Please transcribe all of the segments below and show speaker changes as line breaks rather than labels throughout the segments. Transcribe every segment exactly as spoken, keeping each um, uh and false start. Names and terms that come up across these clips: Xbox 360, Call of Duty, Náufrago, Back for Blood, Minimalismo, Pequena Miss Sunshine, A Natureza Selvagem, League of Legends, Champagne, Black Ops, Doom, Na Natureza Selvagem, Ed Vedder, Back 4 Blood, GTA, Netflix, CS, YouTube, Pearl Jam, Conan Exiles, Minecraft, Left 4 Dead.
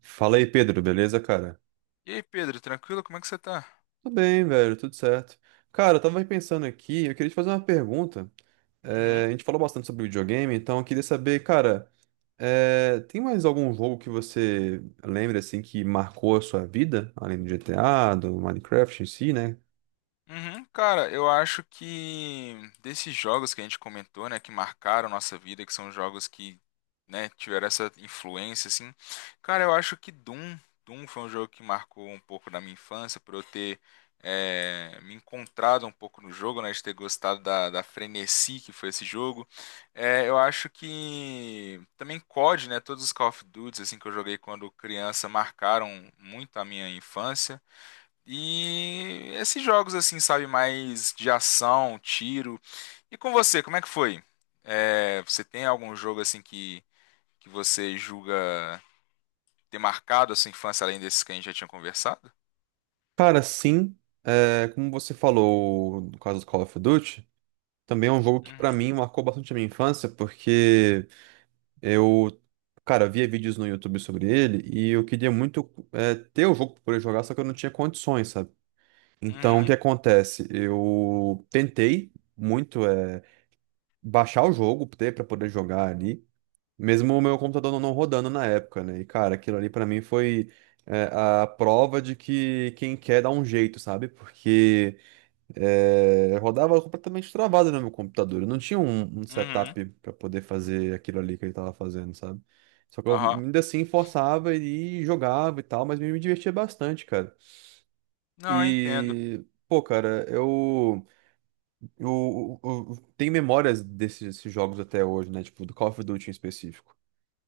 Fala aí, Pedro, beleza, cara?
E aí, Pedro, tranquilo? Como é que você tá?
Tudo bem, velho, tudo certo. Cara, eu tava pensando aqui, eu queria te fazer uma pergunta. Eh,
Uhum.
a gente falou bastante sobre videogame, então eu queria saber, cara, eh, tem mais algum jogo que você lembra, assim, que marcou a sua vida, além do G T A, do Minecraft em si, né?
Uhum. Cara, eu acho que desses jogos que a gente comentou, né, que marcaram nossa vida, que são jogos que, né, tiveram essa influência, assim, cara, eu acho que Doom, Doom foi um jogo que marcou um pouco da minha infância, por eu ter é, me encontrado um pouco no jogo, né, de ter gostado da, da frenesi que foi esse jogo. É, eu acho que também C O D, né, todos os Call of Duty, assim, que eu joguei quando criança, marcaram muito a minha infância. E esses jogos assim, sabe, mais de ação, tiro. E com você, como é que foi? É, você tem algum jogo assim que, que você julga ter marcado a sua infância além desses que a gente já tinha conversado?
Cara, sim, eh, como você falou no caso do Call of Duty, também é um jogo que pra
Uhum,
mim marcou bastante a minha infância, porque. Eu, cara, via vídeos no YouTube sobre ele e eu queria muito é, ter o jogo pra poder jogar, só que eu não tinha condições, sabe? Então, o que
uhum,
acontece? Eu tentei muito é, baixar o jogo ter para poder jogar ali, mesmo o meu computador não não rodando na época, né? E, cara, aquilo ali pra mim foi, é, a prova de que quem quer dá um jeito, sabe? Porque é, rodava completamente travado no meu computador. Eu não tinha um, um
uhum,
setup para poder fazer aquilo ali que ele tava fazendo, sabe? Só que eu
aham.
ainda assim forçava e jogava e tal, mas me me divertia bastante, cara.
Não, eu entendo.
E, pô, cara, eu, eu, eu- eu tenho memórias desses, desses jogos até hoje, né? Tipo, do Call of Duty em específico.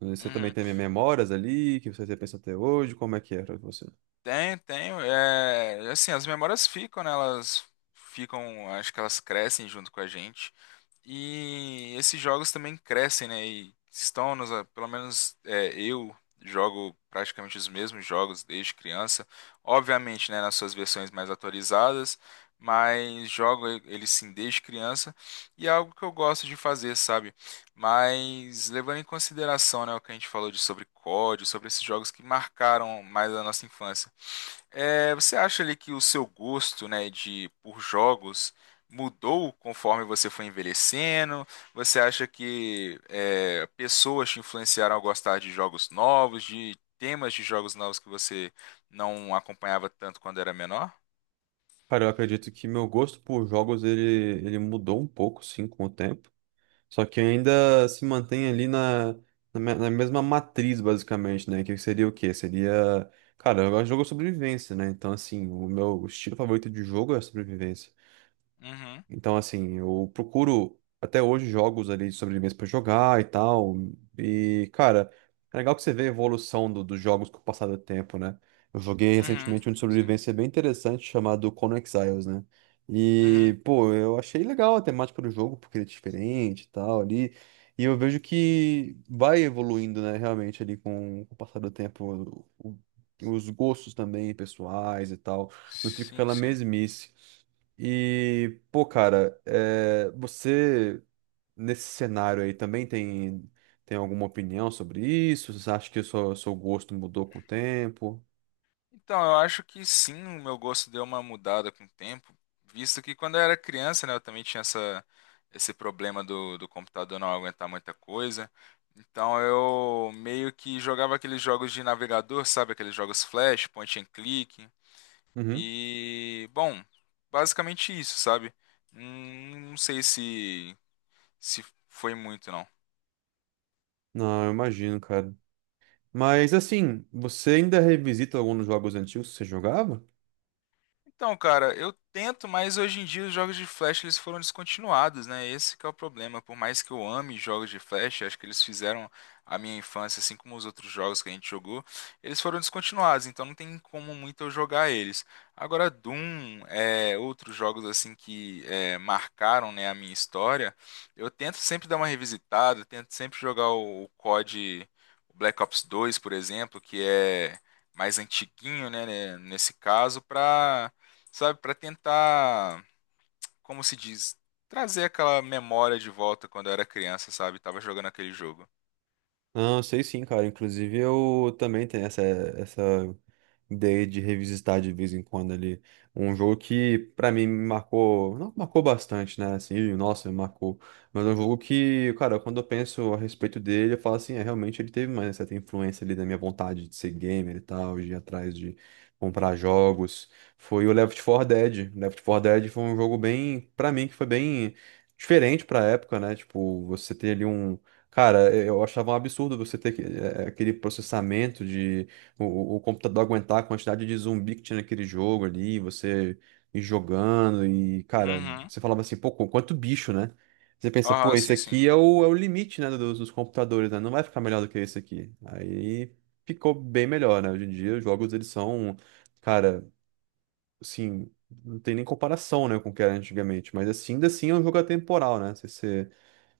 Você também
Uhum.
tem memórias ali, que você pensa até hoje, como é que era você?
Tem, tem, é, assim, as memórias ficam, né? Elas ficam, acho que elas crescem junto com a gente. E esses jogos também crescem, né? E estão nos, pelo menos é, eu jogo praticamente os mesmos jogos desde criança. Obviamente, né, nas suas versões mais atualizadas, mas jogo e- eles sim desde criança e é algo que eu gosto de fazer, sabe? Mas levando em consideração, né, o que a gente falou de sobre C O D, sobre esses jogos que marcaram mais a nossa infância. É, você acha ali que o seu gosto, né, de por jogos mudou conforme você foi envelhecendo? Você acha que é, pessoas te influenciaram a gostar de jogos novos, de temas de jogos novos que você não acompanhava tanto quando era menor?
Cara, eu acredito que meu gosto por jogos, ele, ele mudou um pouco, sim, com o tempo. Só que ainda se mantém ali na, na, me- na mesma matriz, basicamente, né? Que seria o quê? Seria. Cara, eu gosto de jogo de sobrevivência, né? Então, assim, o meu estilo favorito de jogo é a sobrevivência.
Uhum,
Então, assim, eu procuro até hoje jogos ali de sobrevivência pra jogar e tal. E, cara, é legal que você vê a evolução do- dos jogos com o passar do tempo, né? Eu joguei recentemente um de
uhum, sim.
sobrevivência bem interessante chamado Conan Exiles, né?
Uhum,
E, pô, eu achei legal a temática do jogo, porque ele é diferente e tal ali. E eu vejo que vai evoluindo, né, realmente ali com, com o passar do tempo, o- os gostos também pessoais e tal. Não fica
sim,
aquela
sim.
mesmice. E, pô, cara, é, você nesse cenário aí também tem, tem alguma opinião sobre isso? Você acha que o seu, seu gosto mudou com o tempo?
Então, eu acho que sim, o meu gosto deu uma mudada com o tempo, visto que quando eu era criança, né, eu também tinha essa, esse problema do, do computador não aguentar muita coisa. Então, eu meio que jogava aqueles jogos de navegador, sabe? Aqueles jogos flash, point and click.
Uhum.
E, bom, basicamente isso, sabe? Hum, Não sei se, se foi muito, não.
Não, eu imagino, cara. Mas assim, você ainda revisita alguns jogos antigos que você jogava?
Então, cara, eu tento, mas hoje em dia os jogos de Flash eles foram descontinuados, né? Esse que é o problema. Por mais que eu ame jogos de Flash, acho que eles fizeram a minha infância, assim como os outros jogos que a gente jogou, eles foram descontinuados, então não tem como muito eu jogar eles. Agora, Doom, é, outros jogos assim que é, marcaram, né, a minha história, eu tento sempre dar uma revisitada, tento sempre jogar o, o C O D, o Black Ops dois por exemplo, que é mais antiguinho, né, né, nesse caso, pra sabe, para tentar, como se diz, trazer aquela memória de volta quando eu era criança, sabe? Tava jogando aquele jogo.
Não, eu sei sim, cara. Inclusive, eu também tenho essa, essa ideia de revisitar de vez em quando ali. Um jogo que, pra mim, me marcou. Não marcou bastante, né? Assim, nossa, me marcou. Mas é um jogo que, cara, quando eu penso a respeito dele, eu falo assim, é, realmente ele teve uma certa influência ali da minha vontade de ser gamer e tal, de ir atrás de comprar jogos. Foi o Left four Dead. Left four Dead foi um jogo bem, pra mim, que foi bem. Diferente pra época, né? Tipo, você ter ali um... Cara, eu achava um absurdo você ter que- eh, aquele processamento de o, o- o computador aguentar a quantidade de zumbi que tinha naquele jogo ali, você ir jogando e, cara,
Uhum.
você falava assim, pô, qu- quanto bicho, né? Você pensa, pô,
Aham,
esse
sim, sim.
aqui é o, é o limite, né, dos, dos computadores, né? Não vai ficar melhor do que esse aqui. Aí ficou bem melhor, né? Hoje em dia os jogos, eles são, cara, assim, não tem nem comparação, né, com o que era antigamente, mas assim, ainda assim é um jogo atemporal, né? Você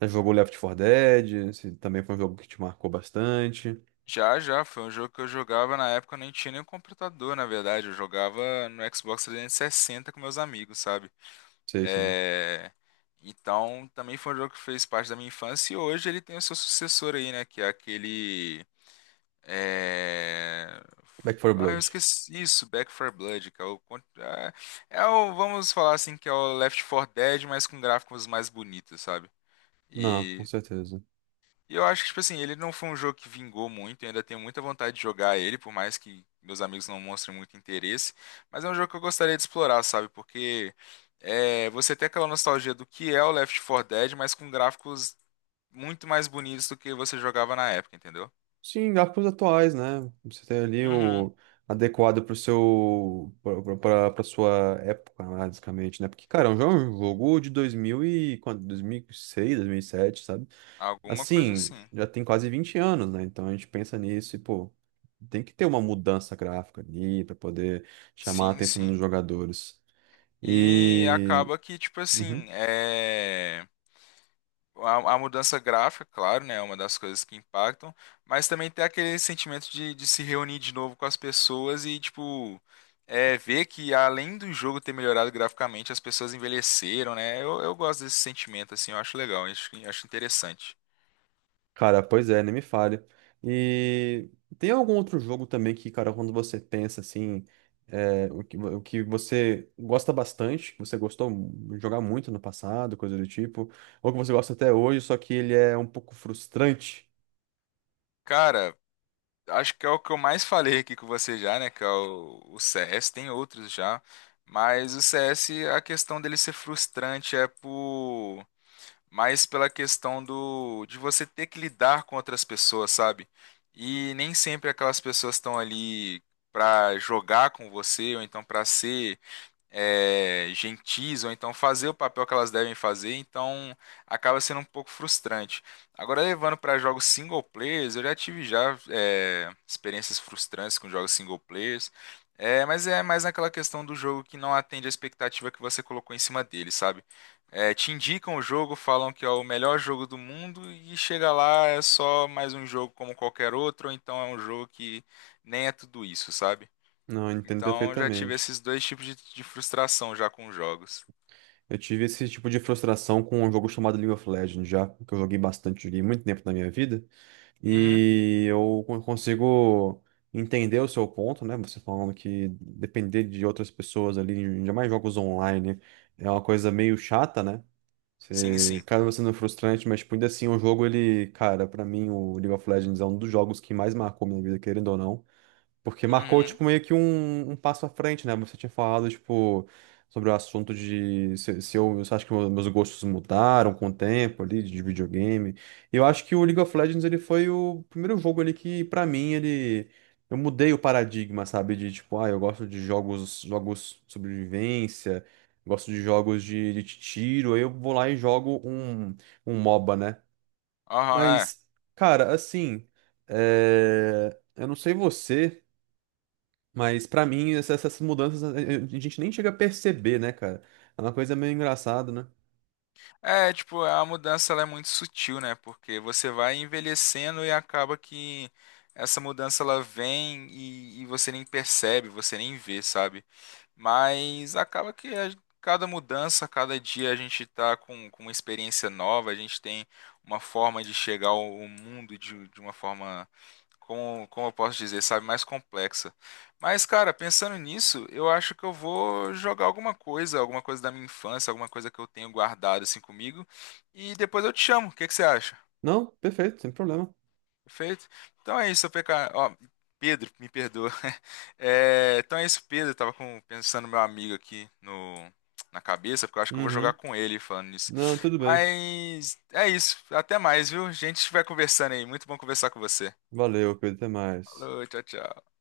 já jogou Left four Dead? Esse também foi um jogo que te marcou bastante.
Já, já, foi um jogo que eu jogava na época, eu nem tinha nenhum computador, na verdade. Eu jogava no Xbox trezentos e sessenta com meus amigos, sabe?
Sei sim.
É... Então, também foi um jogo que fez parte da minha infância e hoje ele tem o seu sucessor aí, né? Que é aquele... É...
Back four
Ah, eu
Blood.
esqueci isso, Back for Blood, que é o... con- ah, é o... Vamos falar assim que é o Left four Dead, mas com gráficos mais bonitos, sabe?
Não, com
E...
certeza.
e eu acho que, tipo assim, ele não foi um jogo que vingou muito, eu ainda tenho muita vontade de jogar ele, por mais que meus amigos não mostrem muito interesse, mas é um jogo que eu gostaria de explorar, sabe? Porque é... você tem aquela nostalgia do que é o Left four Dead, mas com gráficos muito mais bonitos do que você jogava na época, entendeu?
Sim, gráficos atuais, né? Você tem ali
Uhum.
o adequado pro seu pra, pra, pra sua época, né, basicamente, né? Porque, cara, é um jogo um jogo de dois mil e quanto? dois mil e seis, dois mil e sete, sabe?
Alguma coisa
Assim,
assim.
já tem quase vinte anos, né? Então a gente pensa nisso e, pô, tem que ter uma mudança gráfica ali pra poder chamar a
Sim,
atenção dos
sim.
jogadores.
E
E...
acaba que, tipo
Uhum.
assim, é... a, a mudança gráfica, claro, né, é uma das coisas que impactam, mas também tem aquele sentimento de, de se reunir de novo com as pessoas e, tipo, é, ver que além do jogo ter melhorado graficamente, as pessoas envelheceram, né? Eu, eu gosto desse sentimento, assim, eu acho legal, acho, acho interessante.
Cara, pois é, nem me fale. E tem algum outro jogo também que, cara, quando você pensa assim, é, o que, o que você gosta bastante, que você gostou de jogar muito no passado, coisa do tipo, ou que você gosta até hoje, só que ele é um pouco frustrante?
Cara, acho que é o que eu mais falei aqui com você já, né? Que é o, o C S, tem outros já. Mas o C S, a questão dele ser frustrante é por mais pela questão do de você ter que lidar com outras pessoas, sabe? E nem sempre aquelas pessoas estão ali pra jogar com você ou então pra ser é, gentis, ou então fazer o papel que elas devem fazer, então acaba sendo um pouco frustrante. Agora, levando para jogos single players, eu já tive já é, experiências frustrantes com jogos single players, é, mas é mais naquela questão do jogo que não atende a expectativa que você colocou em cima dele, sabe? É, te indicam o jogo, falam que é o melhor jogo do mundo e chega lá é só mais um jogo como qualquer outro, ou então é um jogo que nem é tudo isso, sabe?
Não, eu entendo
Então já tive
perfeitamente.
esses dois tipos de, de frustração já com jogos.
Eu tive esse tipo de frustração com um jogo chamado League of Legends já, que eu joguei bastante, joguei muito tempo na minha vida.
Uhum.
E eu con- consigo entender o seu ponto, né? Você falando que depender de outras pessoas ali, ainda mais jogos online, é uma coisa meio chata, né?
Sim,
Você
sim.
acaba sendo frustrante, mas tipo, ainda assim, o jogo, ele, cara, pra mim, o League of Legends é um dos jogos que mais marcou minha vida, querendo ou não. Porque marcou,
Uhum.
tipo, meio que um, um passo à frente, né? Você tinha falado, tipo, sobre o assunto de se, se eu, você acha que meus meus gostos mudaram com o tempo ali, de videogame. E eu acho que o League of Legends, ele foi o primeiro jogo ali que, pra mim, ele... Eu mudei o paradigma, sabe? De, tipo, ah, eu gosto de jogos, jogos de sobrevivência, gosto de jogos de, de tiro, aí eu vou lá e jogo um, um MOBA, né?
Aham, é.
Mas, cara, assim... É... Eu não sei você... Mas pra mim, essa- essas mudanças a a- a gente nem chega a perceber, né, cara? É uma coisa meio engraçada, né?
É, tipo, a mudança ela é muito sutil, né? Porque você vai envelhecendo e acaba que essa mudança ela vem e, e você nem percebe, você nem vê, sabe? Mas acaba que a- cada mudança, cada dia a gente está com, com uma experiência nova, a gente tem uma forma de chegar ao ao mundo de, de uma forma, como, como eu posso dizer, sabe, mais complexa. Mas, cara, pensando nisso, eu acho que eu vou jogar alguma coisa, alguma coisa da minha infância, alguma coisa que eu tenho guardado assim comigo, e depois eu te chamo. O que que você acha?
Não, perfeito, sem problema.
Perfeito? Então é isso, P K. Ó, Pedro, me perdoa. É, então é isso, Pedro. Eu tava com- pensando no meu amigo aqui no, na cabeça, porque eu acho que eu vou jogar
Uhum.
com ele falando nisso.
Não, tudo bem.
Mas é isso. Até mais, viu? A gente vai conversando aí. Muito bom conversar com você.
Valeu, Pedro, até mais.
Falou, tchau, tchau.